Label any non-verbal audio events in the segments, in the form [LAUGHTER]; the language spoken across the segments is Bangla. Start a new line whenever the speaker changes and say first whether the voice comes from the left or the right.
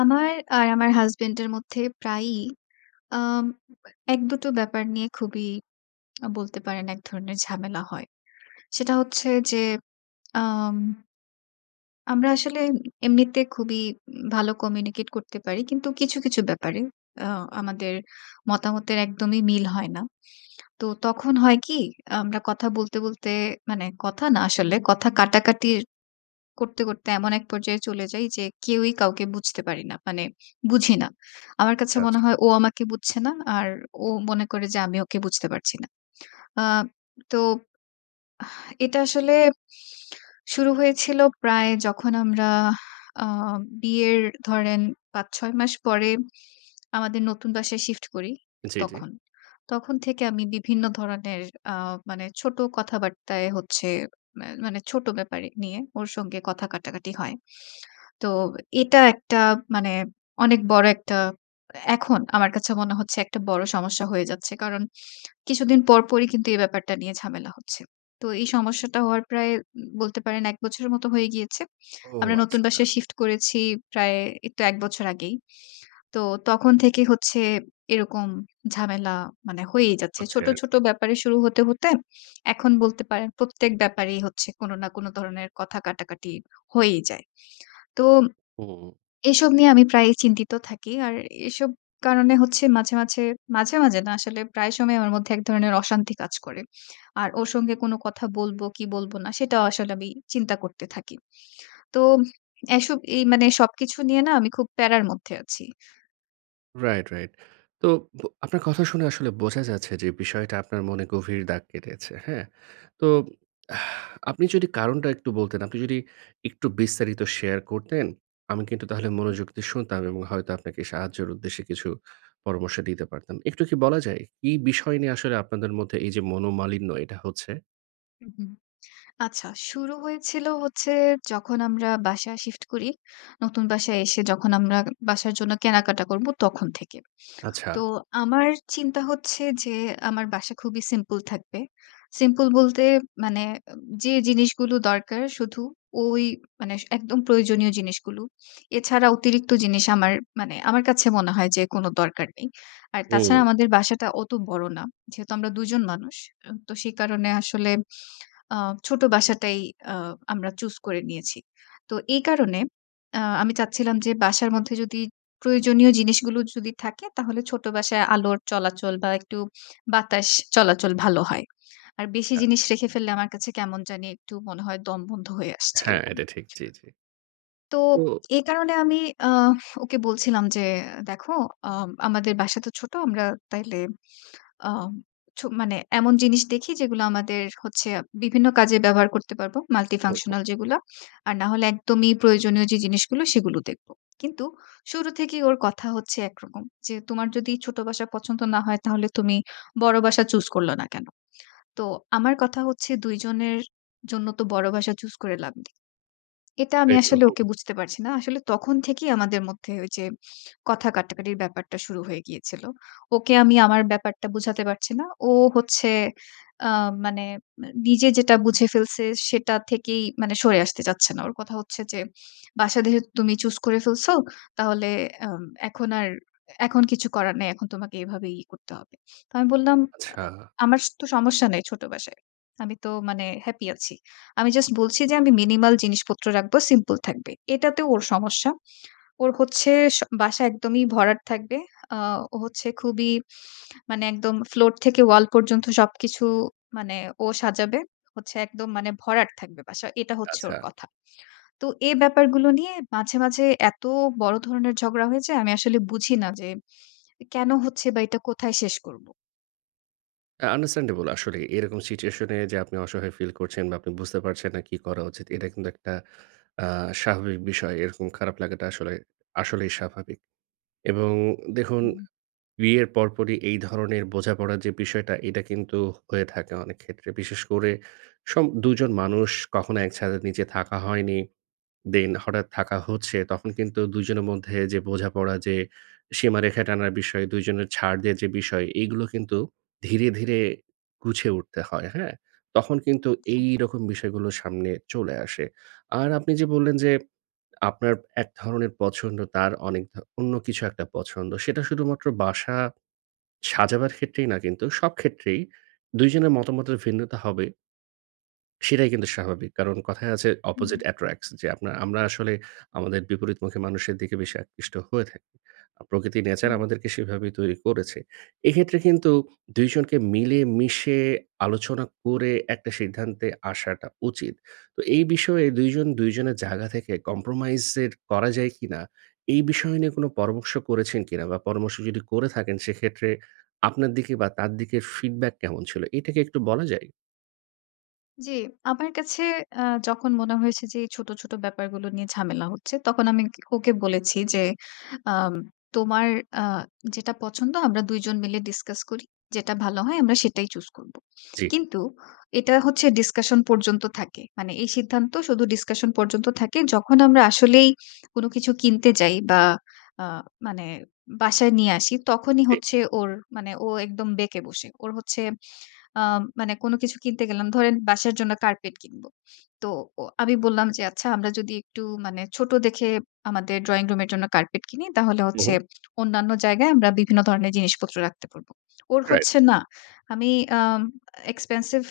left: আমার আর আমার husband এর মধ্যে প্রায়ই আম এক-দুটো ব্যাপার নিয়ে খুবই বলতে পারেন একধরনের ঝামেলা হয়। সেটা হচ্ছে যে, আম আমরা আসলে এমনিতে খুবই উম ভালো communicate করতে পারি। কিন্তু কিছু, কিছু ব্যাপারে আ আমাদের মতামতের একদমই মিল হয় না। তো তখন হয় কী, আমরা কথা বলতে, বলতে মানে কথা না আসলে কথা কাটাকাটি করতে, করতে এমন এক পর্যায়ে চলে যাই যে, কেউই কাউকে বুঝতে পারি না মানে বুঝি না। আমার কাছে
right: আচ্ছা,
left: মনে
right: আচ্ছা।
left: হয় ও আমাকে বুঝছে না, আর ও মনে করে যে, আমি ওকে বুঝতে পারছি না। আ তো আহ এটা আসলে শুরু হয়েছিল প্রায় যখন আমরা আ বিয়ের ধরেন ৫ ৬ মাস পরে আমাদের নতুন বাসায় shift করি
right: জ্বী, জ্বী।
left: তখন। তখন থেকে আমি বিভিন্ন ধরনের আ মানে ছোট কথাবার্তায় হচ্ছে মান মানে ছোট ব্যাপার নিয়ে ওর সঙ্গে কথা কাটাকাটি হয়। তো এটা একটা মানে অনেক বড় একটা এখন আমার কাছে মনে হচ্ছে একটা বড় সমস্যা হয়ে যাচ্ছে। কারণ কিছুদিন পরপরই কিন্তু এই ব্যাপারটা নিয়ে ঝামেলা হচ্ছে। তো এই সমস্যাটা হওয়ার প্রায় উম বলতে পারেন ১ বছরের মতো হয়ে গিয়েছে।
right: ও
left: আমরা নতুন
right: আচ্ছা।
left: বাসা shift করেছি প্রায় এইতো ১ বছর আগেই। তো তখন থেকে হচ্ছে এরকম ঝামেলা মানে হয়েই যাচ্ছে।
right: হচ্ছে
left: ছোট, ছোট
right: আরকি।
left: ব্যাপারে শুরু হতে, হতে এখন বলতে পারেন প্রত্যেক ব্যাপারেই হচ্ছে কোন না কোন ধরনের কথা কাটাকাটি হয়েই যায়। তো
right: হুম।
left: এসব নিয়ে আমি প্রায়ই চিন্তিত থাকি। আর এসব কারণে হচ্ছে মাঝে মাঝে মাঝে, মাঝে না আসলে প্রায় সময় আমার মধ্যে এক ধরনের অশান্তি কাজ করে। আর ওর সঙ্গে কোন কথা বলবো কি বলবো না সেটাও আসলে আমি চিন্তা করতে থাকি। তো এসব এই মানে সবকিছু নিয়ে না আমি খুব প্যারার মধ্যে আছি।
right: Right, right. তো বো আপনার কথা শুনে আসলে বোঝা যাচ্ছে যে বিষয়টা আপনার মনে গভীর দাগ কেটেছে। হ্যাঁ? তো আপনি যদি কারনটা একটু বলতেন, আপনি যদি একটু বিস্তারিত শেয়ার করতেন, আমি কিন্তু তাহলে মনোযোগ দিয়ে শুনতাম এবং হয়তো আপনাকে সাহায্যের উদ্দেশ্যে কিছু পরামর্শ দিতে পারতাম। একটু কি বলা যায়? এই বিষয় নিয়ে আসলে আপনাদের মধ্যে এই যে মনোমালিন্য এটা হচ্ছে?
left: হুম, হুম। আচ্ছা শুরু হয়েছিল হচ্ছে যখন আমরা বাসা শিফট করি, নতুন বাসায় এসে যখন আমরা বাসার জন্য কেনাকাটা করব তখন থেকে।
right: আচ্ছা।
left: তো আমার চিন্তা হচ্ছে যে, আমার বাসা খুবই সিম্পল থাকবে। সিম্পল বলতে মানে অ্যা যে জিনিসগুলো দরকার, শুধু ঐ মানে একদম প্রয়োজনীয় জিনিসগুলো এছাড়া অতিরিক্ত জিনিস আমার মানে আমার কাছে মনে হয় যে কোন দরকার নেই। আর তাছাড়া
right: হুম।
left: আমাদের বাসাটা অত বড় না। যেহেতু আমরা ২ জন মানুষ। অ্যা তো সে কারনে আসলে আ ছোট বাসাটাই আ আমরা চুজ করে নিয়েছি। তো এ কারনে আ আমি চাচ্ছিলাম যে বাসার মধ্যে যদি প্রয়োজনীয় জিনিসগুলো যদি থাকে, তাহলে ছোট বাসায় আলোর চলাচল বা একটু বাতাস চলাচল ভালো হয়। আর বেশি
right: আ
left: জিনিস রেখে ফেললে আমার কাছে কেমন জানি একটু মনে হয় দমবন্ধ হয়ে আসছে
right: হ্যাঁ,
left: এরকম।
right: এটা ঠিক। জি, জি।
left: তো
right: ও!
left: এ কারণে আমি আ ওকে বলছিলাম যে, দেখো অম আমাদের বাসা তো ছোট। আমরা তাইলে আম ছো মানে এমন জিনিস দেখি যেগুলা আমাদের হচ্ছে বিভিন্ন কাজে ব্যবহার করতে পারব।
right: ওহো!
left: multifunctional যেগুলা। আর না হলে একদমই প্রয়োজনীয় যে জিনিসগুলো সেগুলো দেখব। কিন্তু শুরু থেকেই ওর কথা হচ্ছে একরকম। যে, "তোমার যদি ছোট বাসা পছন্দ না হয় তাহলে তুমি বড় বাসা চুজ করলা না কেন?" তো আমার কথা হচ্ছে ২ জনের জন্য তো বড় বাসা চুজ করে লাভ নেই। এটা আমি
right: এক
left: আসলে ওকে
right: রকম।
left: বুঝতে পারছি না। আসলে তখন থেকেই আমাদের মধ্যে ঐ যে কথা কাটাকাটির ব্যাপারটা শুরু হয়ে গিয়েছিল। ওকে আমি আমার ব্যাপারটা বুঝাতে পারছি না। ও হচ্ছে অ্যা মানে অ্যা নিজে যেটা বুঝে ফেলছে, সেটা থেকেই মানে সরে আসতে চাচ্ছে না। ওর কথা হচ্ছে যে, "বাসা দেখে তো তুমি চুজ করে ফেলছো, তাহলে অ্যাম এখন আর, এখন কিছু করার নাই। এখন তোমাকে এভাবেই করতে হবে।" তো আমি বললাম, আ
right: আচ্ছা।
left: "আমার স তো সমস্যা নাই ছোট বাসায়। আমি তো মানে হ্যাপি আছি। আমি জাস্ট বলছি যে, আমি মিনিমাল জিনিসপত্র রাখব, সিম্পল থাকবে।" এটাতেও ওর সমস্যা। ওর হচ্ছে স বাসা একদমই ভরাট থাকবে। আ ও হচ্ছে খুবই মানে একদম ফ্লোর থেকে ওয়াল পর্যন্ত সবকিছু মানে ও সাজাবে। হচ্ছে একদম মানে ভরাট থাকবে বাসা। এটা হচ্ছে
right: আচ্ছা।
left: ওর কথা। তো এ ব্যাপারগুলো নিয়ে, মাঝে, মাঝে এত বড় ধরনের ঝগড়া হয়ে যায় আমি আসলে বুঝি না যে কেন হচ্ছে? বা এটা কোথায় শেষ করব?
right: হ্যাঁ, understandable আসলেই এরকম situation এ যে, আপনি অসহায় feel করছেন বা আপনি বুঝতে পারছেন না কি করা উচিত। এটা কিন্তু একটা আ স্বাভাবিক বিষয়। এরকম খারাপ লাগাটা আসলে আসলেই স্বাভাবিক এবং দেখুন
left: হুম, হুম।
right: বিয়ের পরপরই এই ধরনের বোঝাপড়ার যে বিষয়টা, এটা কিন্তু হয়ে থাকে অনেক ক্ষেত্রে। বিশেষ করে সম ২ জন মানুষ কখনো এক ছাদের নিচে থাকা হয়নি। Then হঠাৎ থাকা হচ্ছে তখন কিন্তু ২ জনের মধ্যে যে বোঝাপড়া, যে সীমারেখা টানার বিষয়, ২ জনের ছাড় দেয়ার যে বিষয়, এগুলো কিন্তু ধীরে, ধীরে গুছিয়ে উঠতে হয়। হ্যাঁ? তখন কিন্তু এইরকম বিষয়গুলো সামনে চলে আসে। আর আপনি যে বললেন যে, আপনার এক ধরনের পছন্দ, তার অনেক অন্য কিছু একটা পছন্দ। সেটা শুধুমাত্র বাসা সাজাবার ক্ষেত্রেই না কিন্তু সব ক্ষেত্রেই ২ জনের মতামতের ভিন্নতা হবে। সেটাই কিন্তু স্বাভাবিক কারণ কথায় আছে
left: হুম,
right: opposite
left: হুম।
right: attracts। যে, আপনার আমরা আসলে আমাদের বিপরীতমুখী মানুষের দিকে বেশি আকৃষ্ট হয়ে থাকি। প্রকৃতি, nature
left: হুম।
right: আমাদেরকে সেভাবেই তৈরি করেছে। এক্ষেত্রে কিন্তু ২ জনকে মিলেমিশে আলোচনা করে একটা সিদ্ধান্তে আসাটা উচিত। তো এই বিষয়ে ২ জন ২ জনের জায়গা থেকে compromise এর করা যায় কিনা, এই বিষয় নিয়ে কোনো পরামর্শ করেছেন কিনা বা পরামর্শ যদি করে থাকেন সেক্ষেত্রে আপনার দিকে বা তার দিকের feedback কেমন ছিল? এটা কি একটু বলা যায়?
left: জ্বী, আমার কাছে আ যখন মনে হয়েছে যে, এই ছোট, ছোট ব্যাপারগুলো নিয়ে ঝামেলা হচ্ছে তখন আমি ওকে বলেছি যে, আ তোমার আ যেটা পছন্দ আমরা ২ জন মিলে discuss করি। যেটা ভালো হয় আমরা সেটাই choose করবো।
right: জ্বী।
left: কিন্তু এটা হচ্ছে discussion পর্যন্ত থাকে। মানে এই সিদ্ধান্ত শুধু discussion পর্যন্ত থাকে। যখন আমরা আসলেই কোনো কিছু কিনতে যাই বা আ মানে বাসায় নিয়ে আসি তখনি হচ্ছে ওর মানে ও একদম বেঁকে বসে। ওর হচ্ছে আ মানে কোন কিছু কিনতে গেলাম, ধরেন বাসার জন্য carpet কিনব। তো ও আমি বললাম যে, আচ্ছা আমরা যদি একটু মানে ছোট দেখে আমাদের drawing room এর জন্য carpet কিনি তাহলে
right: হুম,
left: হচ্ছে
right: হুম।
left: অন্যান্য জায়গায় আমরা বিভিন্ন ধরনের জিনিসপত্র রাখতে পারব। ওর
right: রাইট।
left: হচ্ছে না। আমি আ expensive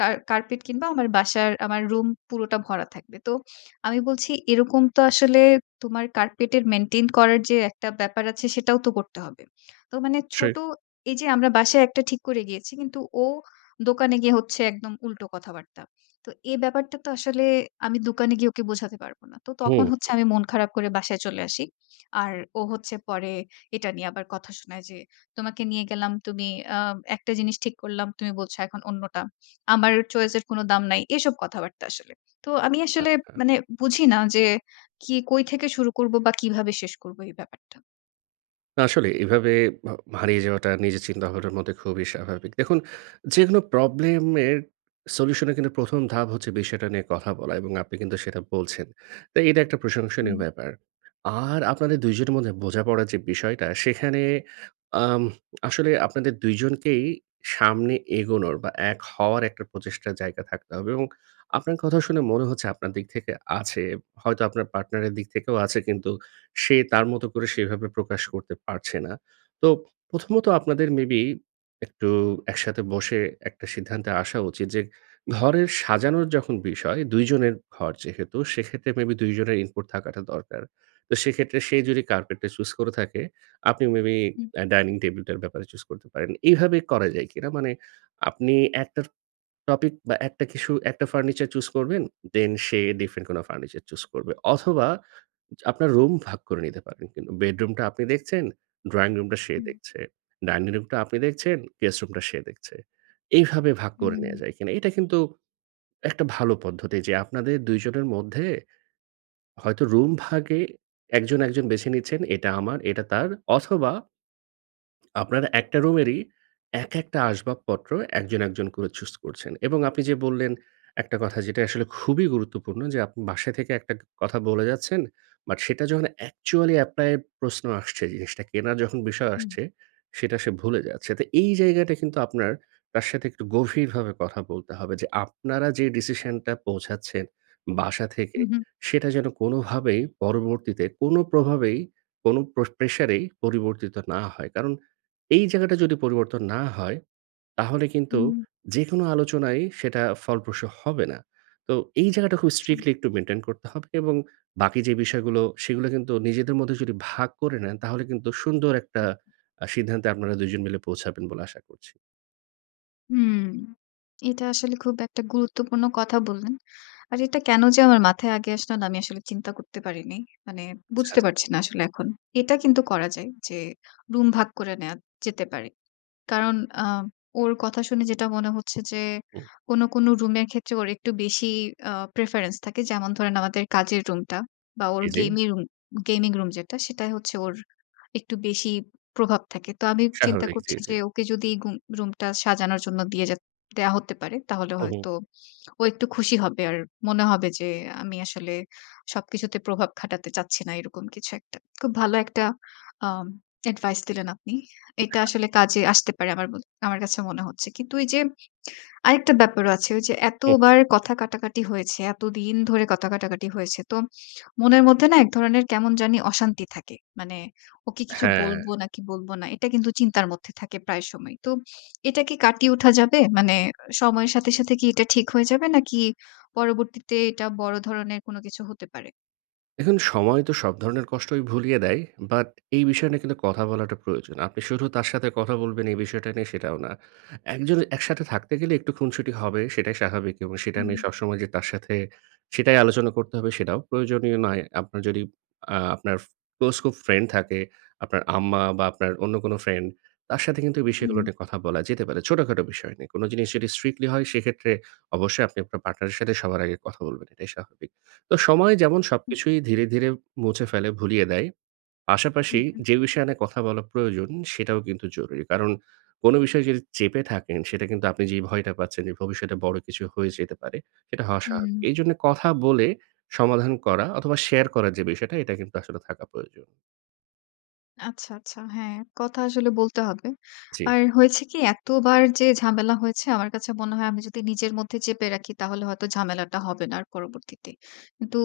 left: কার carpet কিনব। আমার বাসার আমার রুম পুরোটা ভরা থাকবে। তো আমি বলছি এরকম তো আসলে তোমার carpet এর maintain করার যে, একটা ব্যাপার আছে সেটাও তো করতে হবে। তো মানে
right: সেই।
left: ছোট এই যে, আমরা বাসায় একটা ঠিক করে গিয়েছি কিন্তু ও দোকানে গিয়ে হচ্ছে একদম উল্টো কথাবার্তা। তো এই ব্যাপারটা তো আসলে আমি দোকানে গিয়ে ওকে বোঝাতে পারব না। তো তখন
right: হুম,
left: হচ্ছে
right: হুম।
left: আমি মন খারাপ করে বাসায় চলে আসি। আর ও হচ্ছে পরে এটা নিয়ে আবার কথা শোনায় যে, তোমাকে নিয়ে গেলাম, তুমি আ একটা জিনিস ঠিক করলাম, তুমি বলছো এখন অন্যটা। আমার choice এর কোন দাম নাই। এসব কথাবার্তা আসলে। তো আমি আসলে
right: আচ্ছা।
left: মানে বুঝি না যে, কি কই থেকে শুরু করব বা কিভাবে শেষ করব এই ব্যাপারটা।
right: না আসলে এভাবে ভাউ হারিয়ে যাওয়াটা নিজের চিন্তাভাবনার মধ্যে খুবই স্বাভাবিক। দেখুন যেকোনো প্রবলেম এর সলিউশন এর কিন্তু ১ম ধাপ হচ্ছে বিষয়টা নিয়ে কথা বলা এবং আপনি কিন্তু সেটা বলছেন। তো এটা একটা প্রশংসনীয়
left: হুম।
right: ব্যাপার। আর আপনাদের ২ জনের মধ্যে বোঝাপড়া যে বিষয়টা সেখানে আম আসলে আপনাদের ২ জনকেই সামনে এগোনোর বা এক হওয়ার একটা প্রচেষ্টার জায়গা থাকতে হবে এবং আপনার কথা শুনে মনে হচ্ছে আপনার দিক থেকে আছে, হয়তো আপনার পার্টনার এর দিক থেকেও আছে কিন্তু সে তার মতো করে সেভাবে প্রকাশ করতে পারছে না। তোপ প্রথমত আপনাদের মেবি একটু একসাথে বসে একটা সিদ্ধান্তে আসা উচিত যে ঘরের সাজানোর যখন বিষয় ২ জনের ঘর যেহেতু সেক্ষেত্রে মেবি ২ জনের input থাকাটা দরকার। তো সেক্ষেত্রে সেই যদি কার্পেট টা choose করে থাকে, আপনি মেবি
left: হুম।
right: আ ডাইনিং টেবল টার ব্যাপারে choose করতে পারেন। এভাবে করা যায় কিনা? মানে আপনি একটার টপিক বা একটা কিছু একটা ফার্নিচার চুজ করবেন, দেন সে different কোন ফার্নিচার চুজ করবে অথবা যা আপনার রুম ভাগ করে নিতে পারেন কিন্তু বেডরুম টা আপনি দেখছেন, ড্রাইং রুমটা সে
left: হুম।
right: দেখছে। ডাইনিং রুমটা আপনি দেখছেন, গেস্ট রুমটা সে দেখছে। এইভাবে ভাগ
left: হুম,
right: করে
left: হুম,
right: নেয়া
left: হুম।
right: যায় কিনা? এইটা কিন্তু একটা ভালো পদ্ধতি যে আপনাদের ২ জনের মধ্যে হয়তো রুম ভাগে একজন, একজন বেছে নিচ্ছেন এটা আমার এটা তার অথবা আপনারা একটা রুমেরই এক একটা আসবাবপত্র একজন, একজন করে চুজ করছেন এবং আপনি যে বললেন, একটা কথা যেটাই আসলে খুবই গুরুত্বপূর্ণ যে আপনি বাসায় থেকে একটা গ কথা বলে যাচ্ছেন বাট সেটা যখন অ্যাকচুয়ালি এপ্লাই এর প্রশ্ন আসছে জিনিসটা কেনা যখন বিষয়
left: হুম।
right: আসছে, সেটা সে ভুলে যাচ্ছে। তো এই জায়গায় কিন্তু আপনার তার সাথে একটু গভীরভাবে কথা বলতে হবে যে আপনারা যে ডিসিশন টা পৌঁছাচ্ছেন, বাসা থেকে
left: হুম, হুম।
right: সেটা যেন কোনভাবেই পরবর্তীতে কোন প্রভাবেই কোন প্র প্রেশার এই পরিবর্তিত না হয়। কারণ এই জায়গাটা যদি পরিবর্তন না হয়, তাহলে কিন্তু
left: হুম।
right: যেকোনো আলোচনায় সেটা ফলপ্রসূ হবে না। তো এই জায়গাটা খুব
left: আচ্ছা।
right: স্ট্রিক্টলি একটু মেইনটেইন করতে হবে এবং বাকি যে বিষয়গুলো সেগুলা কিন্তু নিজেদের মধ্যে যদি ভাগ করে নেন তাহলে কিন্তু সুন্দর একটা আ সিদ্ধান্তে আপনারা ২ জন মিলে পৌঁছাবেন বলে আশা করছি।
left: হুম। এটা আসলে খুব একটা গুরুত্বপূর্ণ কথা বললেন। আর এটা কেন যে, আমার মাথায় আগে আসলোনা আমি আসলে চিন্তা করতে পারিনি। মানে বুঝতে
right: আচ্ছা।
left: পারছি না আসলে এখন। এটা কিন্তু করা যায় যে, রুম ভাগ করে নেওয়া যেতে পারে। কারণ আ ওর কথা শুনে যেটা মনে হচ্ছে যে,
right: হুম।
left: কোন, কোন রুমের ক্ষেত্রে ওর একটু বেশি আ preference থাকে। যেমন ধরেন আমাদের কাজের রুমটা বা ওর
right: জ্বি, জ্বি।
left: gami room gaming room যেটা সেটাই হচ্ছে ওর একটু বেশি প্রভাব থাকে। তো আমি চিন্তা
right: স্বাভাবিক। জ্বি,
left: করছি
right: জ্বি।
left: যে, ওকে যদি গুম রুমটা সাজানোর জন্য দিয়ে জে দেয়া হতে পারে, তাহলে
right: হুম, হুম।
left: হয়তো ও একটু খুশি হবে। আর মনে হবে যে, আমি আসলে সবকিছুতে প্রভাব খাটাতে চাচ্ছি না এরকম কিছু একটা। খুব ভালো একটা আম advice দিলেন আপনি। এটা
right: [UNINTELLIGIBLE]
left: আসলে কাজে আসতে পারে আমার ম আমার কাছে মনে হচ্ছে। কিন্তু ওই যে, আরেকটা ব্যাপারও আছে ওই যে,
right: হুম, হুম।
left: এতবার কথা কাটাকাটি হয়েছে, এতদিন ধরে কথা কাটাকাটি হয়েছে। তো মনের মধ্যে না এক ধরনের কেমন জানি অশান্তি থাকে। মানে ওকে কিছু
right: হ্যাঁ।
left: বলব নাকি বলবো না এটা কিন্তু চিন্তার মধ্যে থাকে প্রায় সময়। তো এটা কি কাটিয়ে উঠা যাবে? মানে সময়ের সাথে, সাথে কি এটা ঠিক হয়ে যাবে নাকি পরবর্তীতে এটা বড় ধরনের কোন কিছু হতে পারে?
right: দেখুন, সময় তো সব ধরনের কষ্টই ভুলিয়ে দেয়। বাট এই বিষয় নিয়ে কিন্তু কথা বলাটা প্রয়োজন। আপনি শুধু তার সাথে কথা বলবেন এই বিষয় টা নিয়ে, সেটাও না। একজন একসাথে থাকতে গেলে একটু খুনসুটি হবে সেটাই স্বাভাবিক এবং সেটা নিয়ে
left: হুম।
right: সবসময় যে তার সাথে, সেটাই আলোচনা করতে হবে, সেটাও প্রয়োজনীয় নয়। আপনার যদি আ আপনার ফো ক্লোজ খুব ফ্রেন্ড থাকে, আপনার আম্মা বা আপনার অন্য কোনো ফ্রেন্ড, তার সাথে কিন্তু এই বিষয়গুলো
left: উহু।
right: নিয়ে কথা বলা যেতে পারে, ছোটখাটো বিষয় নিয়ে। কোনো জিনিস যদি strictly হয়,
left: আচ্ছা।
right: সেক্ষেত্রে অবশ্যই আপনি আপনার পার্টনারের সাথে সবার আগে কথা বলবেন এটাই স্বাভাবিক। তো সময় যেমন
left: হু।
right: সবকিছুই ধীরে, ধীরে মুছে ফেলে, ভুলিয়ে দেয়,
left: হু,
right: পাশাপাশি
left: হু।
right: যে বিষয় নিয়ে কথা বলা প্রয়োজন, সেটাও কিন্তু জরুরি। কারণ কোনো বিষয় যদি চেপে থাকেন সেটা কিন্তু আপনি যেই ভয়টা পাচ্ছেন যে, ভবিষ্যতে বড় কিছু হয়ে যেতে পারে, সেটা হওয়া স্বাভাবিক।
left: উম।
right: এই জন্যে কথা বলে সমাধান করা অথবা শেয়ার করার যে বিষয় টা, এটা কিন্তু আসলে থাকা প্রয়োজন।
left: আচ্ছা, আচ্ছা। হ্যাঁ, কথা আসলে বলতে হবে।
right: জ্বী।
left: আর হয়েছে কি এতবার যে ঝামেলা হয়েছে আমার কাছে মনে হয় আমি যদি নিজের মধ্যে চেপে রাখি তাহলে হয়তো ঝামেলাটা হবে না আর পরবর্তীতে। কিন্তু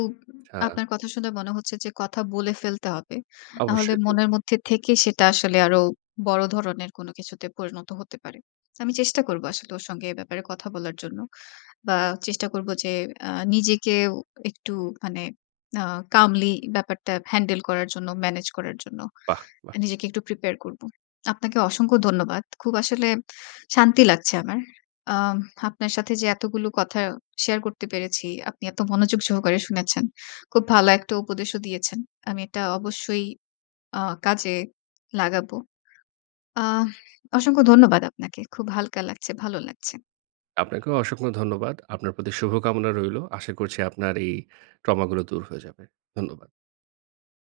right: আচ্ছা।
left: আপনার কথা শুনে মনে হচ্ছে যে কথা বলে ফেলতে হবে। নাহলে
right: অবশ্যই। জ্বী,
left: মনের
right: জ্বী।
left: মধ্যে থেকে সেটা আসলে আরো বড় ধরনের কোন কিছুতে পরিণত হতে পারে। আমি চেষ্টা
right: হুম,
left: করব
right: হুম।
left: আসলে ওর সঙ্গে এ ব্যাপারে কথা বলার জন্য। বা চেষ্টা করব যে আ নিজেকেও একটু মানে আ calmly ব্যাপারটা হ্যান্ডেল করার জন্য, মেনেজ করার জন্য।
right: বাহ! বাহ!
left: নিজেকে একটু prepare করব। আপনাকে অসংখ্য ধন্যবাদ। খুব আসলে শান্তি লাগছে আমার। আম আপনার সাথে যে এতগুলো কথা শেয়ার করতে পেরেছি, আপনি এত মনোযোগ সহকারে শুনেছেন। খুব ভালো একটা উপদেশও দিয়েছেন। আমি এটা অবশ্যই আ কাজে লাগাবো। আহ [EXHALES] অসংখ্য ধন্যবাদ আপনাকে। খুব হালকা লাগছে। ভালো লাগছে।
right: আপনাকেও অসংখ্য ধন্যবাদ। আপনার প্রতি শুভকামনা রইলো। আশা করছি আপনার এই ট্রমা গুলো দূর হয়ে যাবে। ধন্যবাদ।